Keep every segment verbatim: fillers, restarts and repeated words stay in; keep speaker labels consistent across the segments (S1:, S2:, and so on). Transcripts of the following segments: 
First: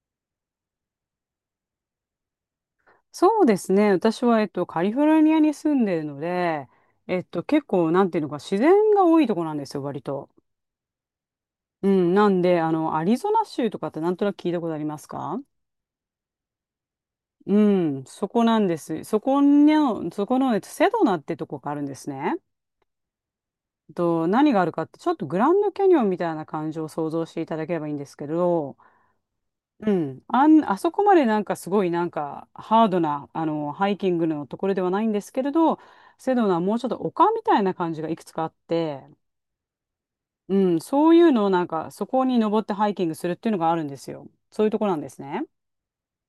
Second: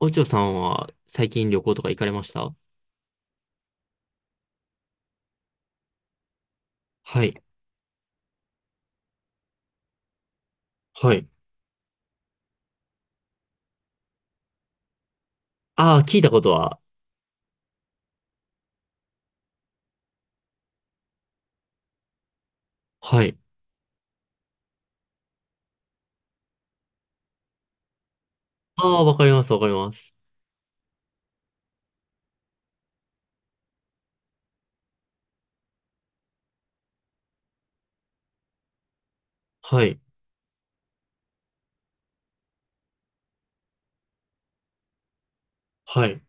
S1: おちょさんは最近旅行とか行かれました？
S2: そうですね。私は、えっと、カリフォルニアに住んでるので、え
S1: は
S2: っ
S1: い。
S2: と、結構、なんていうのか、自然が多いとこなんですよ、割と。
S1: はい。
S2: うん、なんで、あの、アリゾナ州とかってなんとなく聞いたことありますか？
S1: ああ、聞いたことは。
S2: うん、そこなんです。そこの、そこの、えっと、セドナってとこがあるんですね。
S1: はい。
S2: と、何があるかって、ちょっとグランドキャニオンみたいな感じを想像していただければいいんですけど、
S1: ああ、わかります、わかりま
S2: う
S1: す。
S2: ん、あん、あそこまでなんかすごいなんかハードなあのハイキングのところではないんですけれど、セドナはもうちょっと丘みたいな感じがいくつかあって、
S1: はい。
S2: うん、そういうのをなんかそこに登ってハイキングするっていうのがあるんですよ。そういうところなんですね。
S1: はい。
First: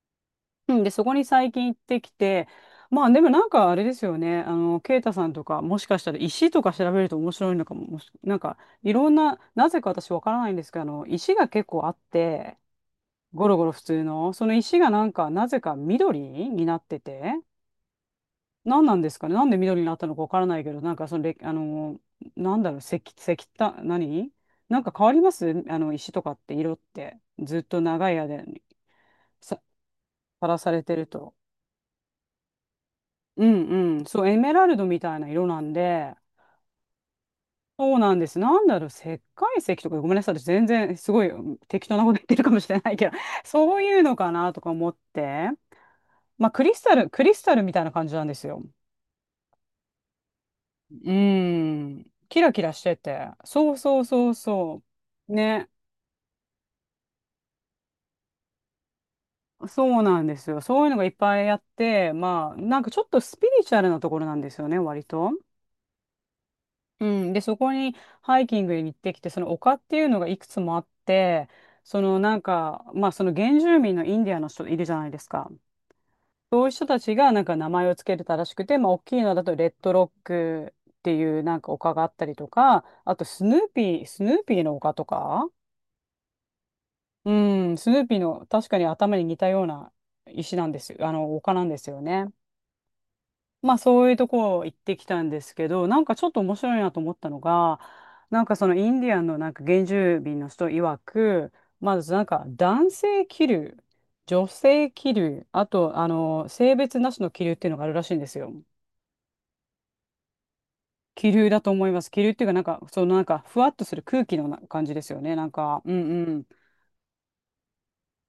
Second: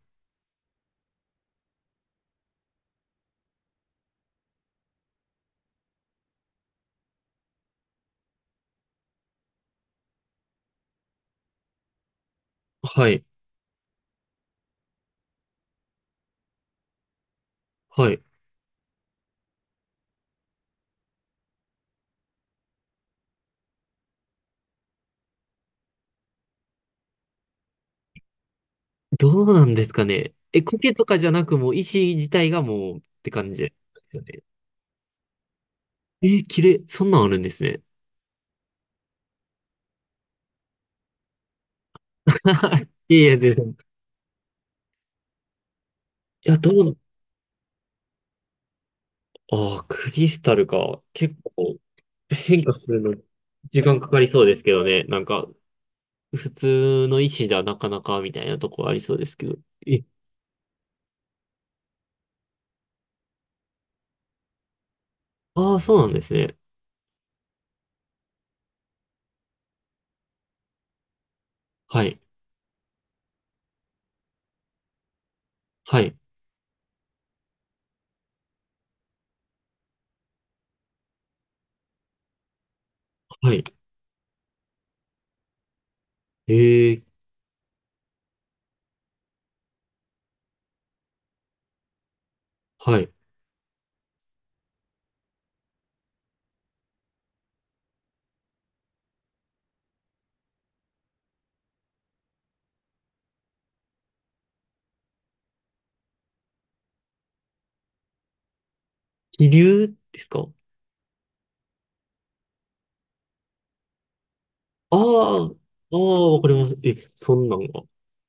S2: うん、で、そこに最近行ってきて、まあでもなんかあれですよね、あの、ケイタさんとかもしかしたら石とか調べると面白いのかも、もしなんかいろんな、なぜか私わからないんですけど、あの、石が結構あって、
S1: はい。
S2: ゴロゴロ普通の、その石がなんか、なぜか緑になってて、
S1: はい。
S2: 何なんですかね、なんで緑になったのかわからないけど、なんかそのれ、あの、なんだろう、石、石炭、何なんか変わりますあの、石とかって色って、ずっと長い間に
S1: どう
S2: さ、
S1: なんですかね。
S2: さら
S1: え、
S2: され
S1: 苔
S2: て
S1: と
S2: る
S1: かじゃ
S2: と。
S1: なく、もう石自体がもうって
S2: う
S1: 感じで
S2: んうん、
S1: す
S2: そ
S1: よ
S2: う、エ
S1: ね。
S2: メラルドみたいな色なんで、
S1: えー、綺麗。そんなんあるんですね。
S2: そうなんです。なんだろう、石灰石とか、ごめんなさい、私全然すごいうん適当なこと言ってるかもしれ ないけど、
S1: いやいや、全
S2: そう
S1: 然。
S2: いうのかなとか思って、
S1: い
S2: まあ、
S1: や、
S2: ク
S1: ど
S2: リスタ
S1: う、
S2: ル、クリスタルみたいな感じなんですよ。
S1: ああ、クリスタルか。
S2: う
S1: 結構
S2: ん。キラキ
S1: 変化
S2: ラし
S1: す
S2: て
S1: るの
S2: て。そう
S1: 時間
S2: そう
S1: かかり
S2: そう
S1: そうですけ
S2: そ
S1: どね。なん
S2: う。
S1: か、
S2: ね。
S1: 普通の石じゃなかなかみたいなとこありそうですけど。
S2: そ
S1: え、
S2: うなんですよ。そういうのがいっぱいあって、まあ、なんかちょっとスピリチュアルなところなんですよね、割と。
S1: ああ、そうなんですね。
S2: うん。で、そこにハイキングに行ってきて、その丘っていうのがいくつもあって、そ
S1: はい。
S2: のなんか、まあ、その原住民のインディアンの人いるじゃないですか。
S1: はい。
S2: そういう人たちがなんか名前をつけてたらしくて、まあ、大きいのだとレッドロックっていうなんか丘があったりとか、あとス
S1: は
S2: ヌ
S1: い。
S2: ーピー、スヌーピーの丘とか、
S1: ええ、
S2: うん、スヌーピーの確かに頭に似たような石なんですよ。あの、丘なんですよね。
S1: はい。
S2: まあそういうとこ行ってきたんですけど、なんかちょっと面白いなと思ったのが、なんかそのインディアンのなんか原住民の人曰く、まずなんか男性気流、女性気流、あとあの性別なしの気流っていうのがあるらしいんですよ。
S1: 気流ですか？
S2: 気流だと思います。気流っていうかなんかそのなんかふわっとする空気のな感じ
S1: あ
S2: ですよね。
S1: あ、
S2: なん
S1: あ
S2: か、うん
S1: あ、
S2: う
S1: わ
S2: ん。
S1: かります。え、そんなんが。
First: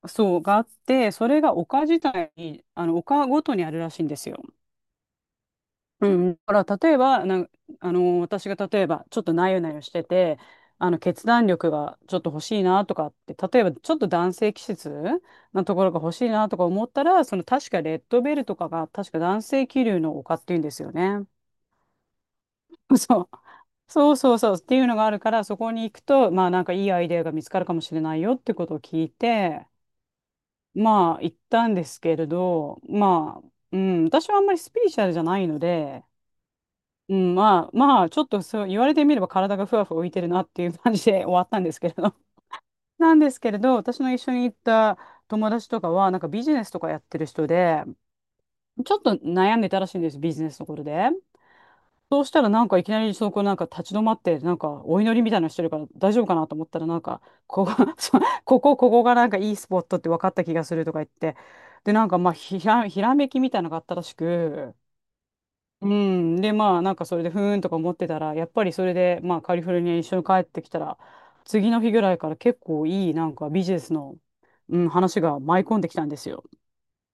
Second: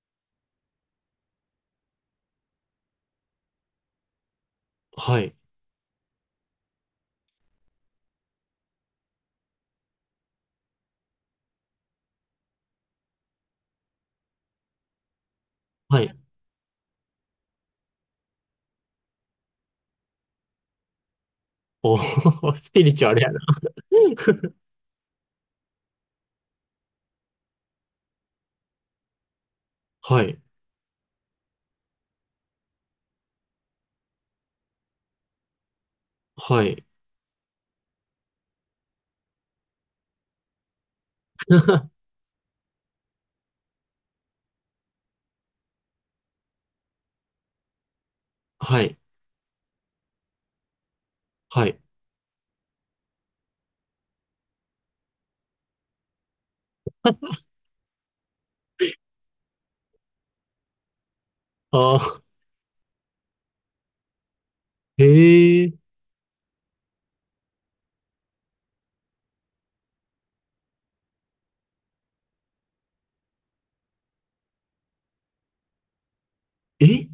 S2: そう、があって、それが丘自体に、あの、丘ごとにあるらしいんですよ。
S1: はい。
S2: うん。だから、例えば、なん、あの、私が例えば、ちょっとなよなよしてて、あの、決断力がちょっと欲しいなとかって、例えば、ちょっと男性気質なところが
S1: はい。
S2: 欲しいなとか思ったら、その、確かレッドベルとかが、確か男性気流の丘っていうんですよね。
S1: おー スピリ チュアル
S2: そ
S1: や
S2: う。
S1: な。
S2: そうそうそうっ ていうのがあるから、そこに行くと、まあ、なんかいいアイデアが見つかるかもしれないよってことを聞いて、
S1: はい。
S2: まあ、行ったんですけれど、まあ、うん、私はあんまりスピリチュアルじゃないので、
S1: はい。
S2: うん、まあ、まあ、ちょっとそう言われてみれば体がふわふわ浮いてるなっていう感じで終わったんですけれど。なんですけれど、私の一緒に行った友達とかは、なんかビジネスとかやってる人で、
S1: は
S2: ち
S1: い。
S2: ょっと悩んでたらしいんです、ビジネスのことで。
S1: はい。
S2: そうしたらなんかいきなりそこなんか立ち止まってなんかお祈りみたいなのしてるから大丈夫かなと思ったらなんかここ、そうここ、ここがなんかいいスポットって分かった気がするとか言って、で
S1: あ
S2: なんか
S1: あ、
S2: まあひら、ひらめきみたいなのがあったらしく、
S1: ええ、
S2: うんでまあなんかそれでふーんとか思ってたらやっぱりそれでまあカリフォルニアに一緒に帰ってきたら次の日ぐらいから結構いいなんかビジネスの、うん、話が舞い込んできたんですよ。
S1: え、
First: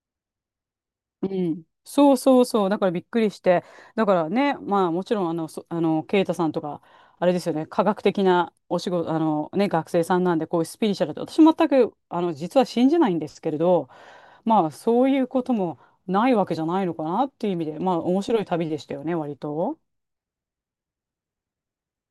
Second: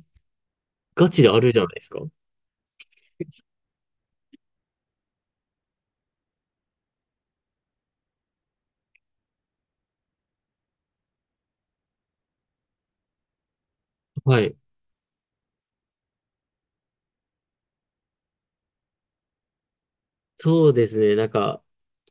S1: ガチ
S2: う
S1: であるじゃ
S2: ん、
S1: ないですか。
S2: そうそうそう、だからびっくりして、だからね、まあもちろんあの、そ、あの、ケイタさんとか、あれですよね、科学的なお仕事、あのね、学生さんなんで、こういうスピリチュアルって、私全く、あの、実は信じないんですけれど、
S1: はい。
S2: まあそういうこともないわけじゃないのかなっていう意味で、まあ面白い旅でしたよね、割と。
S1: そうですね。なんか、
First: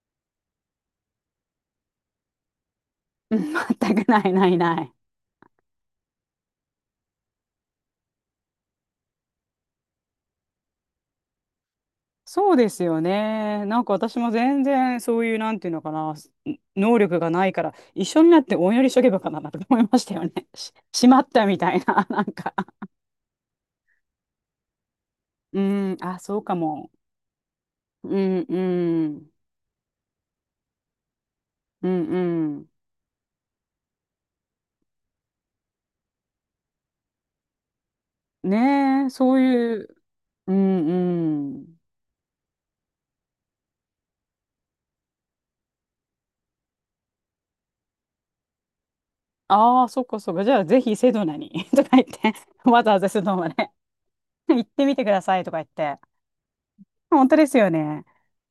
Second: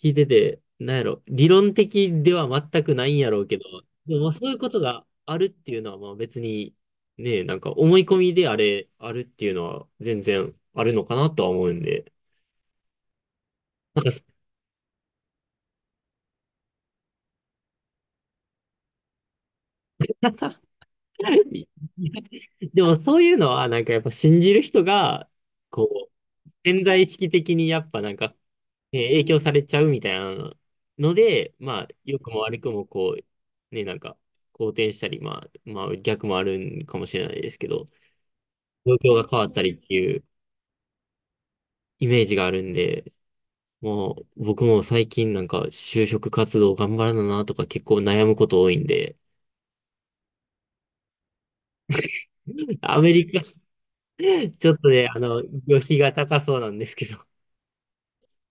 S1: 聞いてて、なんやろ、理論的では全くないんや
S2: う
S1: ろう
S2: ん、
S1: けど、
S2: 全く
S1: で
S2: な
S1: もまあ
S2: い
S1: そ
S2: な
S1: ういう
S2: い
S1: こと
S2: ない。
S1: があるっていうのは、まあ別に、ね、なんか思い込みであれ、あるっていうのは全然あるのかなとは思うんで。
S2: そうですよね。なんか
S1: なんか。
S2: 私も全然そういう、なんていうのかな、す能力がないから、一緒になってお祈りしとけばよかなとか思いましたよね。し、しまったみたいな、なんか。
S1: でもそういうのは、なんかやっぱ信じる人が、
S2: うん、
S1: こ
S2: あ、そう
S1: う、
S2: か
S1: 潜
S2: も。
S1: 在意識的にやっぱな
S2: う
S1: んか
S2: ん、う
S1: ね、影
S2: ん、
S1: 響されちゃうみたいなので、ま
S2: う
S1: あ、良くも
S2: ん、
S1: 悪
S2: う
S1: くも、こう、ね、なんか、好転したり、まあ、まあ、逆もあるんかもしれないですけど、
S2: ん。
S1: 状
S2: ねえ、
S1: 況が
S2: そ
S1: 変
S2: う
S1: わったりっ
S2: いう、
S1: ていう
S2: うん、うん。
S1: イメージがあるんで、もう、僕も最近なんか、就職活動頑張らななとか結構悩むこと多いんで、
S2: ああ、そっかそっか。じゃあ、ぜひセドナに とか言って、わざ
S1: ア
S2: わざ
S1: メ
S2: セ
S1: リ
S2: ドナ
S1: カ、
S2: まで 行っ
S1: ちょっ
S2: て
S1: と
S2: みて
S1: ね、
S2: く
S1: あ
S2: ださ
S1: の、
S2: いとか言っ
S1: 旅費
S2: て。
S1: が高そうなんですけど、
S2: 本当ですよね。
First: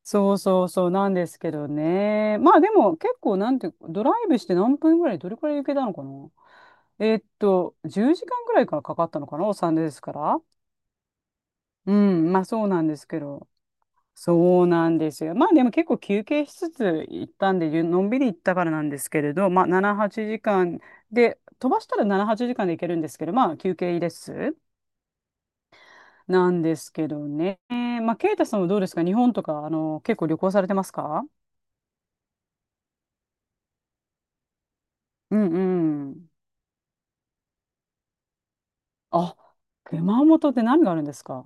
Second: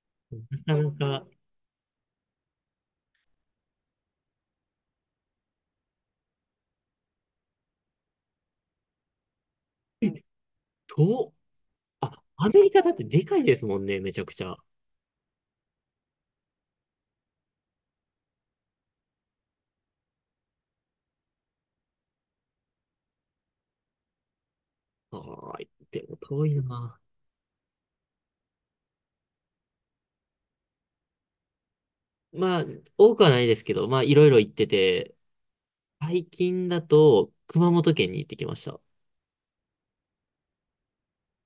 S2: そうそう
S1: なか
S2: そう
S1: な
S2: なん
S1: か、
S2: ですけどね。まあでも結構なんていうか、ドライブして何分ぐらい、どれくらい行けたのかな。えーっと、じゅうじかんぐらいからかかったのかな、お産ですから。
S1: 遠、
S2: う
S1: あ、
S2: ん、まあ
S1: アメ
S2: そう
S1: リカ
S2: なん
S1: だっ
S2: で
S1: て
S2: すけ
S1: でかい
S2: ど。
S1: ですもんね、めちゃくちゃ。あ
S2: そうなんですよ。まあでも結構休憩しつつ行ったんで、ゆのんびり行ったからなんですけれど、まあなな、はちじかんで、飛ばしたらなな、はちじかんで行けるんですけど、まあ休憩です。
S1: あ、でも遠
S2: な
S1: い
S2: んです
S1: な。
S2: けどね。まあ、ケイタさんはどうですか、日本とか、あの、結構旅行されてますか？
S1: まあ、多くはないですけど、まあ、いろいろ行ってて、
S2: うんう
S1: 最
S2: ん。
S1: 近だと、熊本県に行ってきました。
S2: あ、熊本って何があるんですか？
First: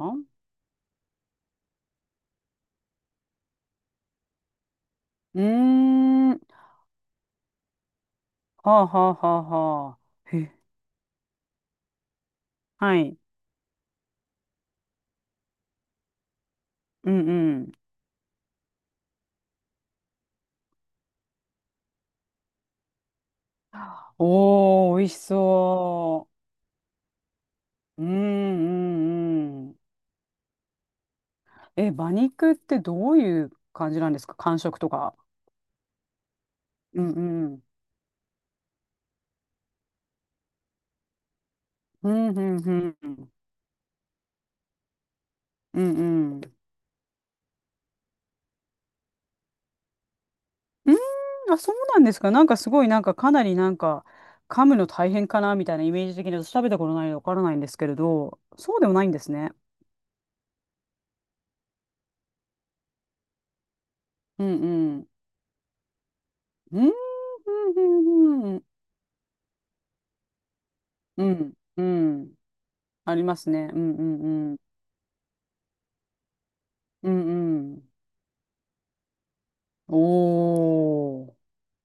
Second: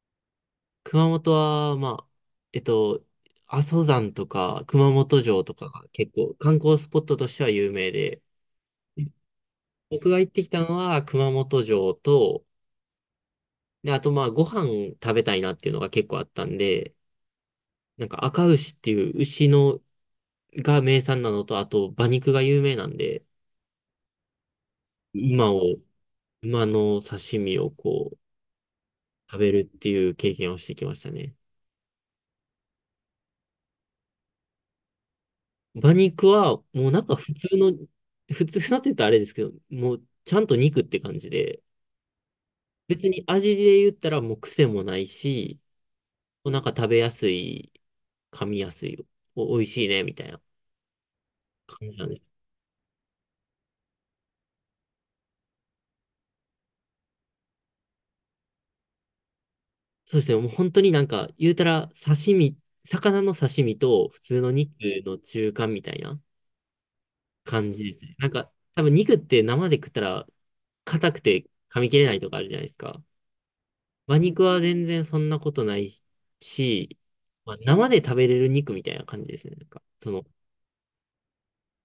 S1: 熊本は、まあ、えっと、阿蘇山とか、熊本
S2: う
S1: 城
S2: ー
S1: とかが結
S2: ん。
S1: 構
S2: は
S1: 観光スポットとしては有名で、
S2: あはあはあは
S1: 僕が行っ
S2: あ。
S1: てき
S2: へ、
S1: たのは熊本城と、
S2: はい。
S1: で、あとまあ、ご飯食べたいなっていうのが結構あったんで、
S2: うんうん。
S1: なんか赤牛っていう牛のが名産なのと、あと馬肉が有名なんで、
S2: おー、美味し
S1: 馬を、
S2: そ
S1: 馬の刺身を
S2: う。うん
S1: こ
S2: う
S1: う、食べ
S2: んう
S1: る
S2: ん。
S1: っていう経験をしてきましたね。
S2: え、馬肉ってどういう感じなんですか、感触とか。
S1: 馬肉は、もうな
S2: う
S1: ん
S2: ん
S1: か普通
S2: うん。
S1: の、普通なって言ったらあれですけど、もうちゃんと肉って感じで、
S2: うんうん
S1: 別
S2: う
S1: に
S2: ん。
S1: 味で言ったらもう癖もないし、
S2: うんうん。う
S1: なんか食べやすい、噛みやすい、お、美味しいね、みたいな
S2: ーん、あ、そう
S1: 感じ
S2: なん
S1: なん
S2: で
S1: で
S2: す
S1: す。
S2: か。なんかすごい、なんかかなりなんか、噛むの大変かなみたいなイメージ的に私食べたことないのでわからないんですけれど、そうでもないんですね。
S1: そうですね、もう本当になんか、言うたら刺身、魚の刺身と普通
S2: う
S1: の
S2: ん
S1: 肉
S2: うん。
S1: の中間みたいな
S2: うんうん
S1: 感
S2: う
S1: じですね。なん
S2: ん
S1: か、
S2: うん
S1: 多分肉って生で食ったら硬く
S2: う
S1: て
S2: ん。
S1: 噛
S2: う
S1: み切れないと
S2: ん
S1: かあるじゃないですか。
S2: ありますね。うんう
S1: 馬肉
S2: んうん。
S1: は全然そんなことないし、
S2: うん
S1: まあ、
S2: う
S1: 生
S2: ん。
S1: で食べれる肉みたいな感じですね。なんか、その、
S2: お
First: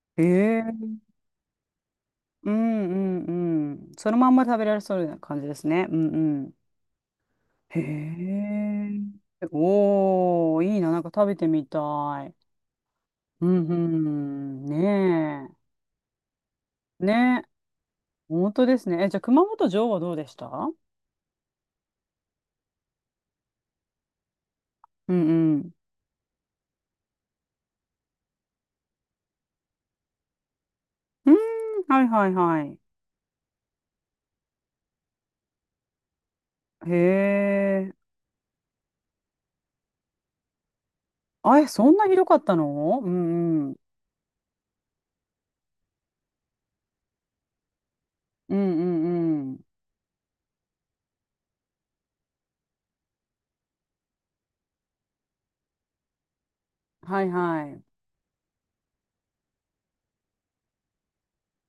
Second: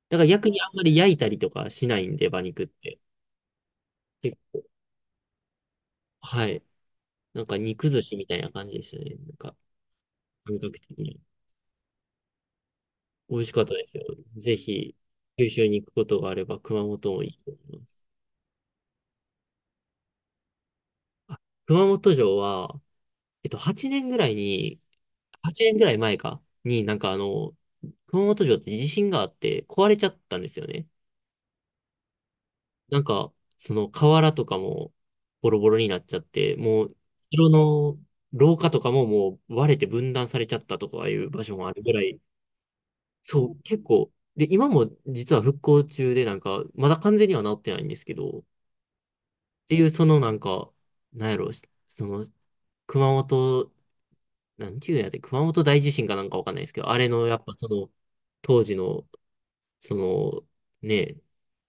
S1: だ
S2: ー。
S1: から逆にあんま
S2: ええ、
S1: り焼いたりとかしないんで、馬
S2: う
S1: 肉っ
S2: ん
S1: て。
S2: うんうん。そのまん
S1: 結
S2: ま食
S1: 構
S2: べられそうな感じですね。うんう
S1: は
S2: ん。
S1: い。なんか
S2: へ
S1: 肉寿司みたいな感じで
S2: え。
S1: したね。なんか、感
S2: おー、
S1: 覚
S2: いいな。
S1: 的
S2: なんか
S1: に。
S2: 食べてみたい。
S1: 美味
S2: う
S1: しかっ
S2: ん
S1: た
S2: う
S1: ですよ。ぜ
S2: ん。
S1: ひ、九
S2: ね
S1: 州に行くことがあれば、熊
S2: え。
S1: 本もいい
S2: ねえ。
S1: と思います。
S2: 本当ですね。え、じゃあ熊本城はどうでした？うん
S1: あ、熊本城は、えっと、はちねんぐらいに、
S2: う
S1: 8
S2: ん。
S1: 年ぐらい前か、になんかあの、熊本城って地震があって壊れちゃったんですよね。
S2: うん。はいはいはい。
S1: なんか、その瓦とかもボロボロになっちゃって、も
S2: へ
S1: う、城の
S2: え。
S1: 廊下とかももう割れて分断されちゃったとかいう場所
S2: あ、
S1: も
S2: え、
S1: ある
S2: そ
S1: ぐ
S2: ん
S1: ら
S2: なひ
S1: い、
S2: どかったの？う
S1: そう、
S2: んうん。
S1: 結構、で、今も実は復興中で、なんか、まだ完全には治ってないんですけど、っ
S2: うんうんうん。
S1: ていう、そのなんか、なんやろ、その、熊本、なんていうんやって、熊本大地震かなんかわかんないですけど、あれ
S2: は
S1: の、
S2: い
S1: やっぱ
S2: は
S1: そ
S2: い。
S1: の、当時の、その、ね、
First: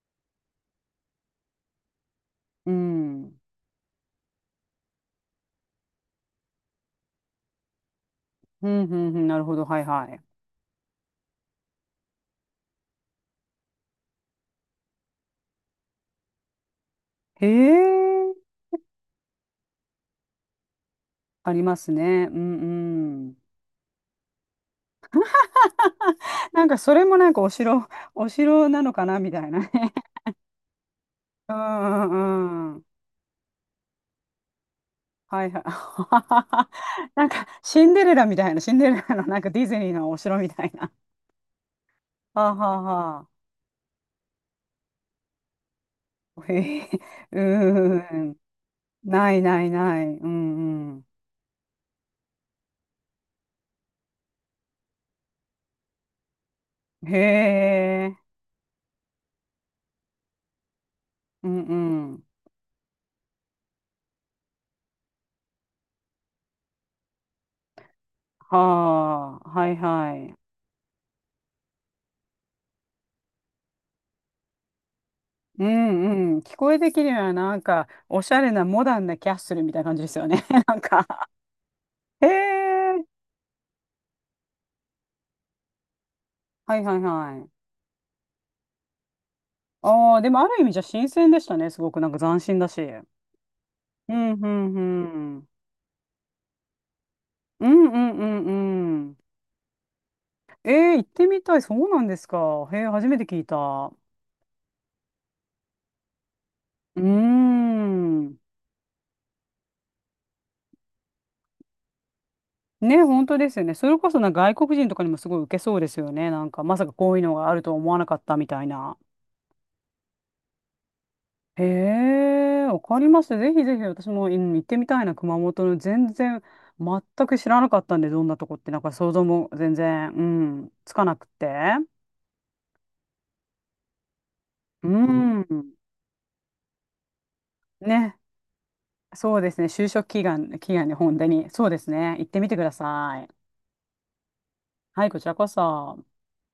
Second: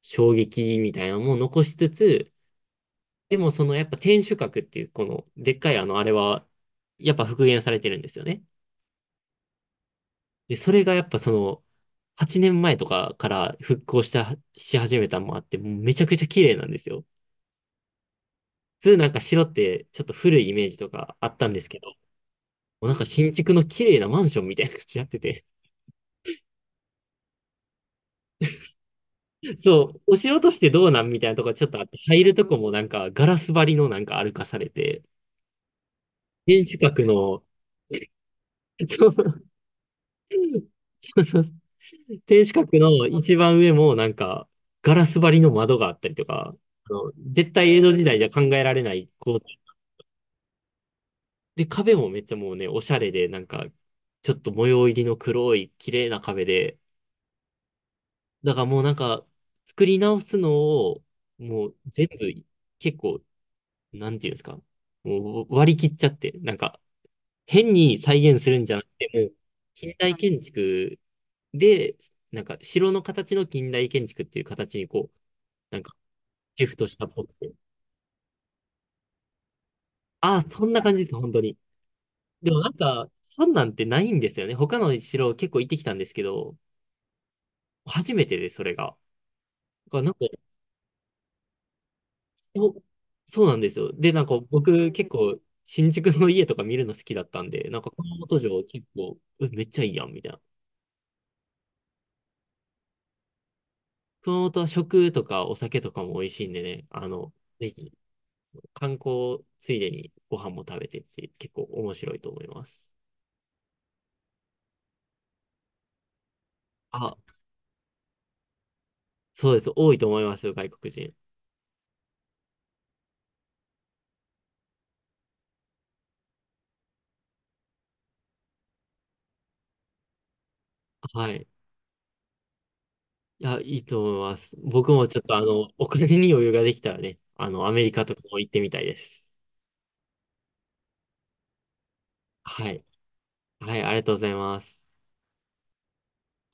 S1: 衝撃みたいなのも残しつつ、
S2: うん。う
S1: で
S2: ん
S1: もそのやっぱ天守閣っていうこのでっかいあのあれはやっぱ復元されてるんですよね。
S2: うんうん。なるほど。はいは
S1: で、それがやっぱそのはちねんまえとかから復興したし始めたのもあってもうめちゃくちゃ綺麗なんですよ。
S2: い。へえ。
S1: 普通なんか城ってちょっと古いイメージとかあったん
S2: あ
S1: で
S2: り
S1: す
S2: ま
S1: けど、
S2: す
S1: も
S2: ね。うん
S1: うなんか新
S2: うん。
S1: 築の綺麗なマンションみたいな感じになってて、
S2: なんかそれもなんかお城、お城なのかなみたいな ね。
S1: そう、お城としてどうなんみたいなとこ
S2: う
S1: ちょっとあって、
S2: んう
S1: 入るとこも
S2: んう
S1: な
S2: ん。
S1: んかガラス張りのなんか歩かされて、
S2: はいはい。
S1: 天守閣
S2: なん
S1: の、
S2: かシンデレラみたいな、シンデ レ
S1: そ
S2: ラのなん
S1: う
S2: かディズニーのお城みたいな。
S1: そうそう 天
S2: は
S1: 守
S2: あは
S1: 閣
S2: あ
S1: の
S2: は
S1: 一番上もなんか、ガラス張りの窓があったりと
S2: あ。
S1: か、
S2: へえ。
S1: あの絶対江戸時
S2: う
S1: 代じゃ
S2: ん。
S1: 考えられない
S2: な
S1: 構
S2: い
S1: 造。
S2: ないない。うんう
S1: で、壁もめっちゃもうね、おしゃれで、なんか、ちょっと模様入りの黒い綺麗な壁で、
S2: ん。へえ。
S1: だからもうなんか、作り直すのを、
S2: うん
S1: もう
S2: う
S1: 全部、
S2: ん。
S1: 結構、なんていうんですか、もう割り切っちゃって、なんか、変に再現するんじゃなくて、もう、
S2: はあ、はい
S1: 近
S2: は
S1: 代
S2: い。
S1: 建築で、なんか、城の形の近代建築っていう形にこう、
S2: う
S1: なんか、
S2: んうん。聞
S1: ギ
S2: こ
S1: フ
S2: え
S1: ト
S2: て
S1: し
S2: き
S1: たっ
S2: るの
S1: ぽ
S2: は
S1: くて。
S2: なんか、おしゃれなモダンなキャッスルみたいな感じですよ
S1: あ
S2: ね。
S1: あ、そ ん
S2: なん
S1: な感じで
S2: か。
S1: す、本当に。
S2: へ
S1: でもなん
S2: え。
S1: か、そんなんてないんですよね。他の城結構行ってきたんですけど、
S2: はいはいはい。
S1: 初めてです、それが。だからなん
S2: あ
S1: か、
S2: あ、でもある意味じゃ新鮮でしたね。すごくなんか斬新だ
S1: そう、
S2: し。う
S1: そうなんですよ。で、
S2: ん
S1: なんか
S2: うん
S1: 僕結
S2: う
S1: 構、
S2: ん。
S1: 新宿の家とか見るの好きだったん
S2: う
S1: で、なん
S2: ん
S1: か
S2: うん
S1: 熊
S2: う
S1: 本
S2: ん
S1: 城結
S2: うん。
S1: 構、えめっちゃいいやん、みたいな。
S2: えー、行ってみたい。そうなんですか。へえ、初めて聞いた。
S1: 熊本は食とかお酒とかも美味しいんでね、
S2: うー
S1: あの、ぜひ
S2: ん。
S1: 観光ついでにご飯も食べてって結構面白いと思います。
S2: ね、本当ですよね。それこそな外国人とかにもすごい受けそうですよね。なんか、まさかこういう
S1: あ、
S2: のがあるとは思わなかったみたいな。
S1: そうです。多いと思いますよ、外国人。
S2: へえ、わかりました。ぜひぜひ私も、うん、行ってみたいな、熊本の全然、全く知らなかったんで、どんなとこって、なんか想像も全然、うん、つかなく
S1: はい。
S2: て。
S1: いや、いいと思います。
S2: う
S1: 僕もちょっとあ
S2: んん、
S1: の、お金に余裕ができたらね、あの、アメリカと
S2: ね、
S1: かも行ってみたいです。
S2: そうですね、就職祈願、祈願に本当に、そうですね、行ってみてく
S1: は
S2: だ
S1: い。
S2: さい。
S1: はい、ありがとうございます。
S2: はい、こちらこそ。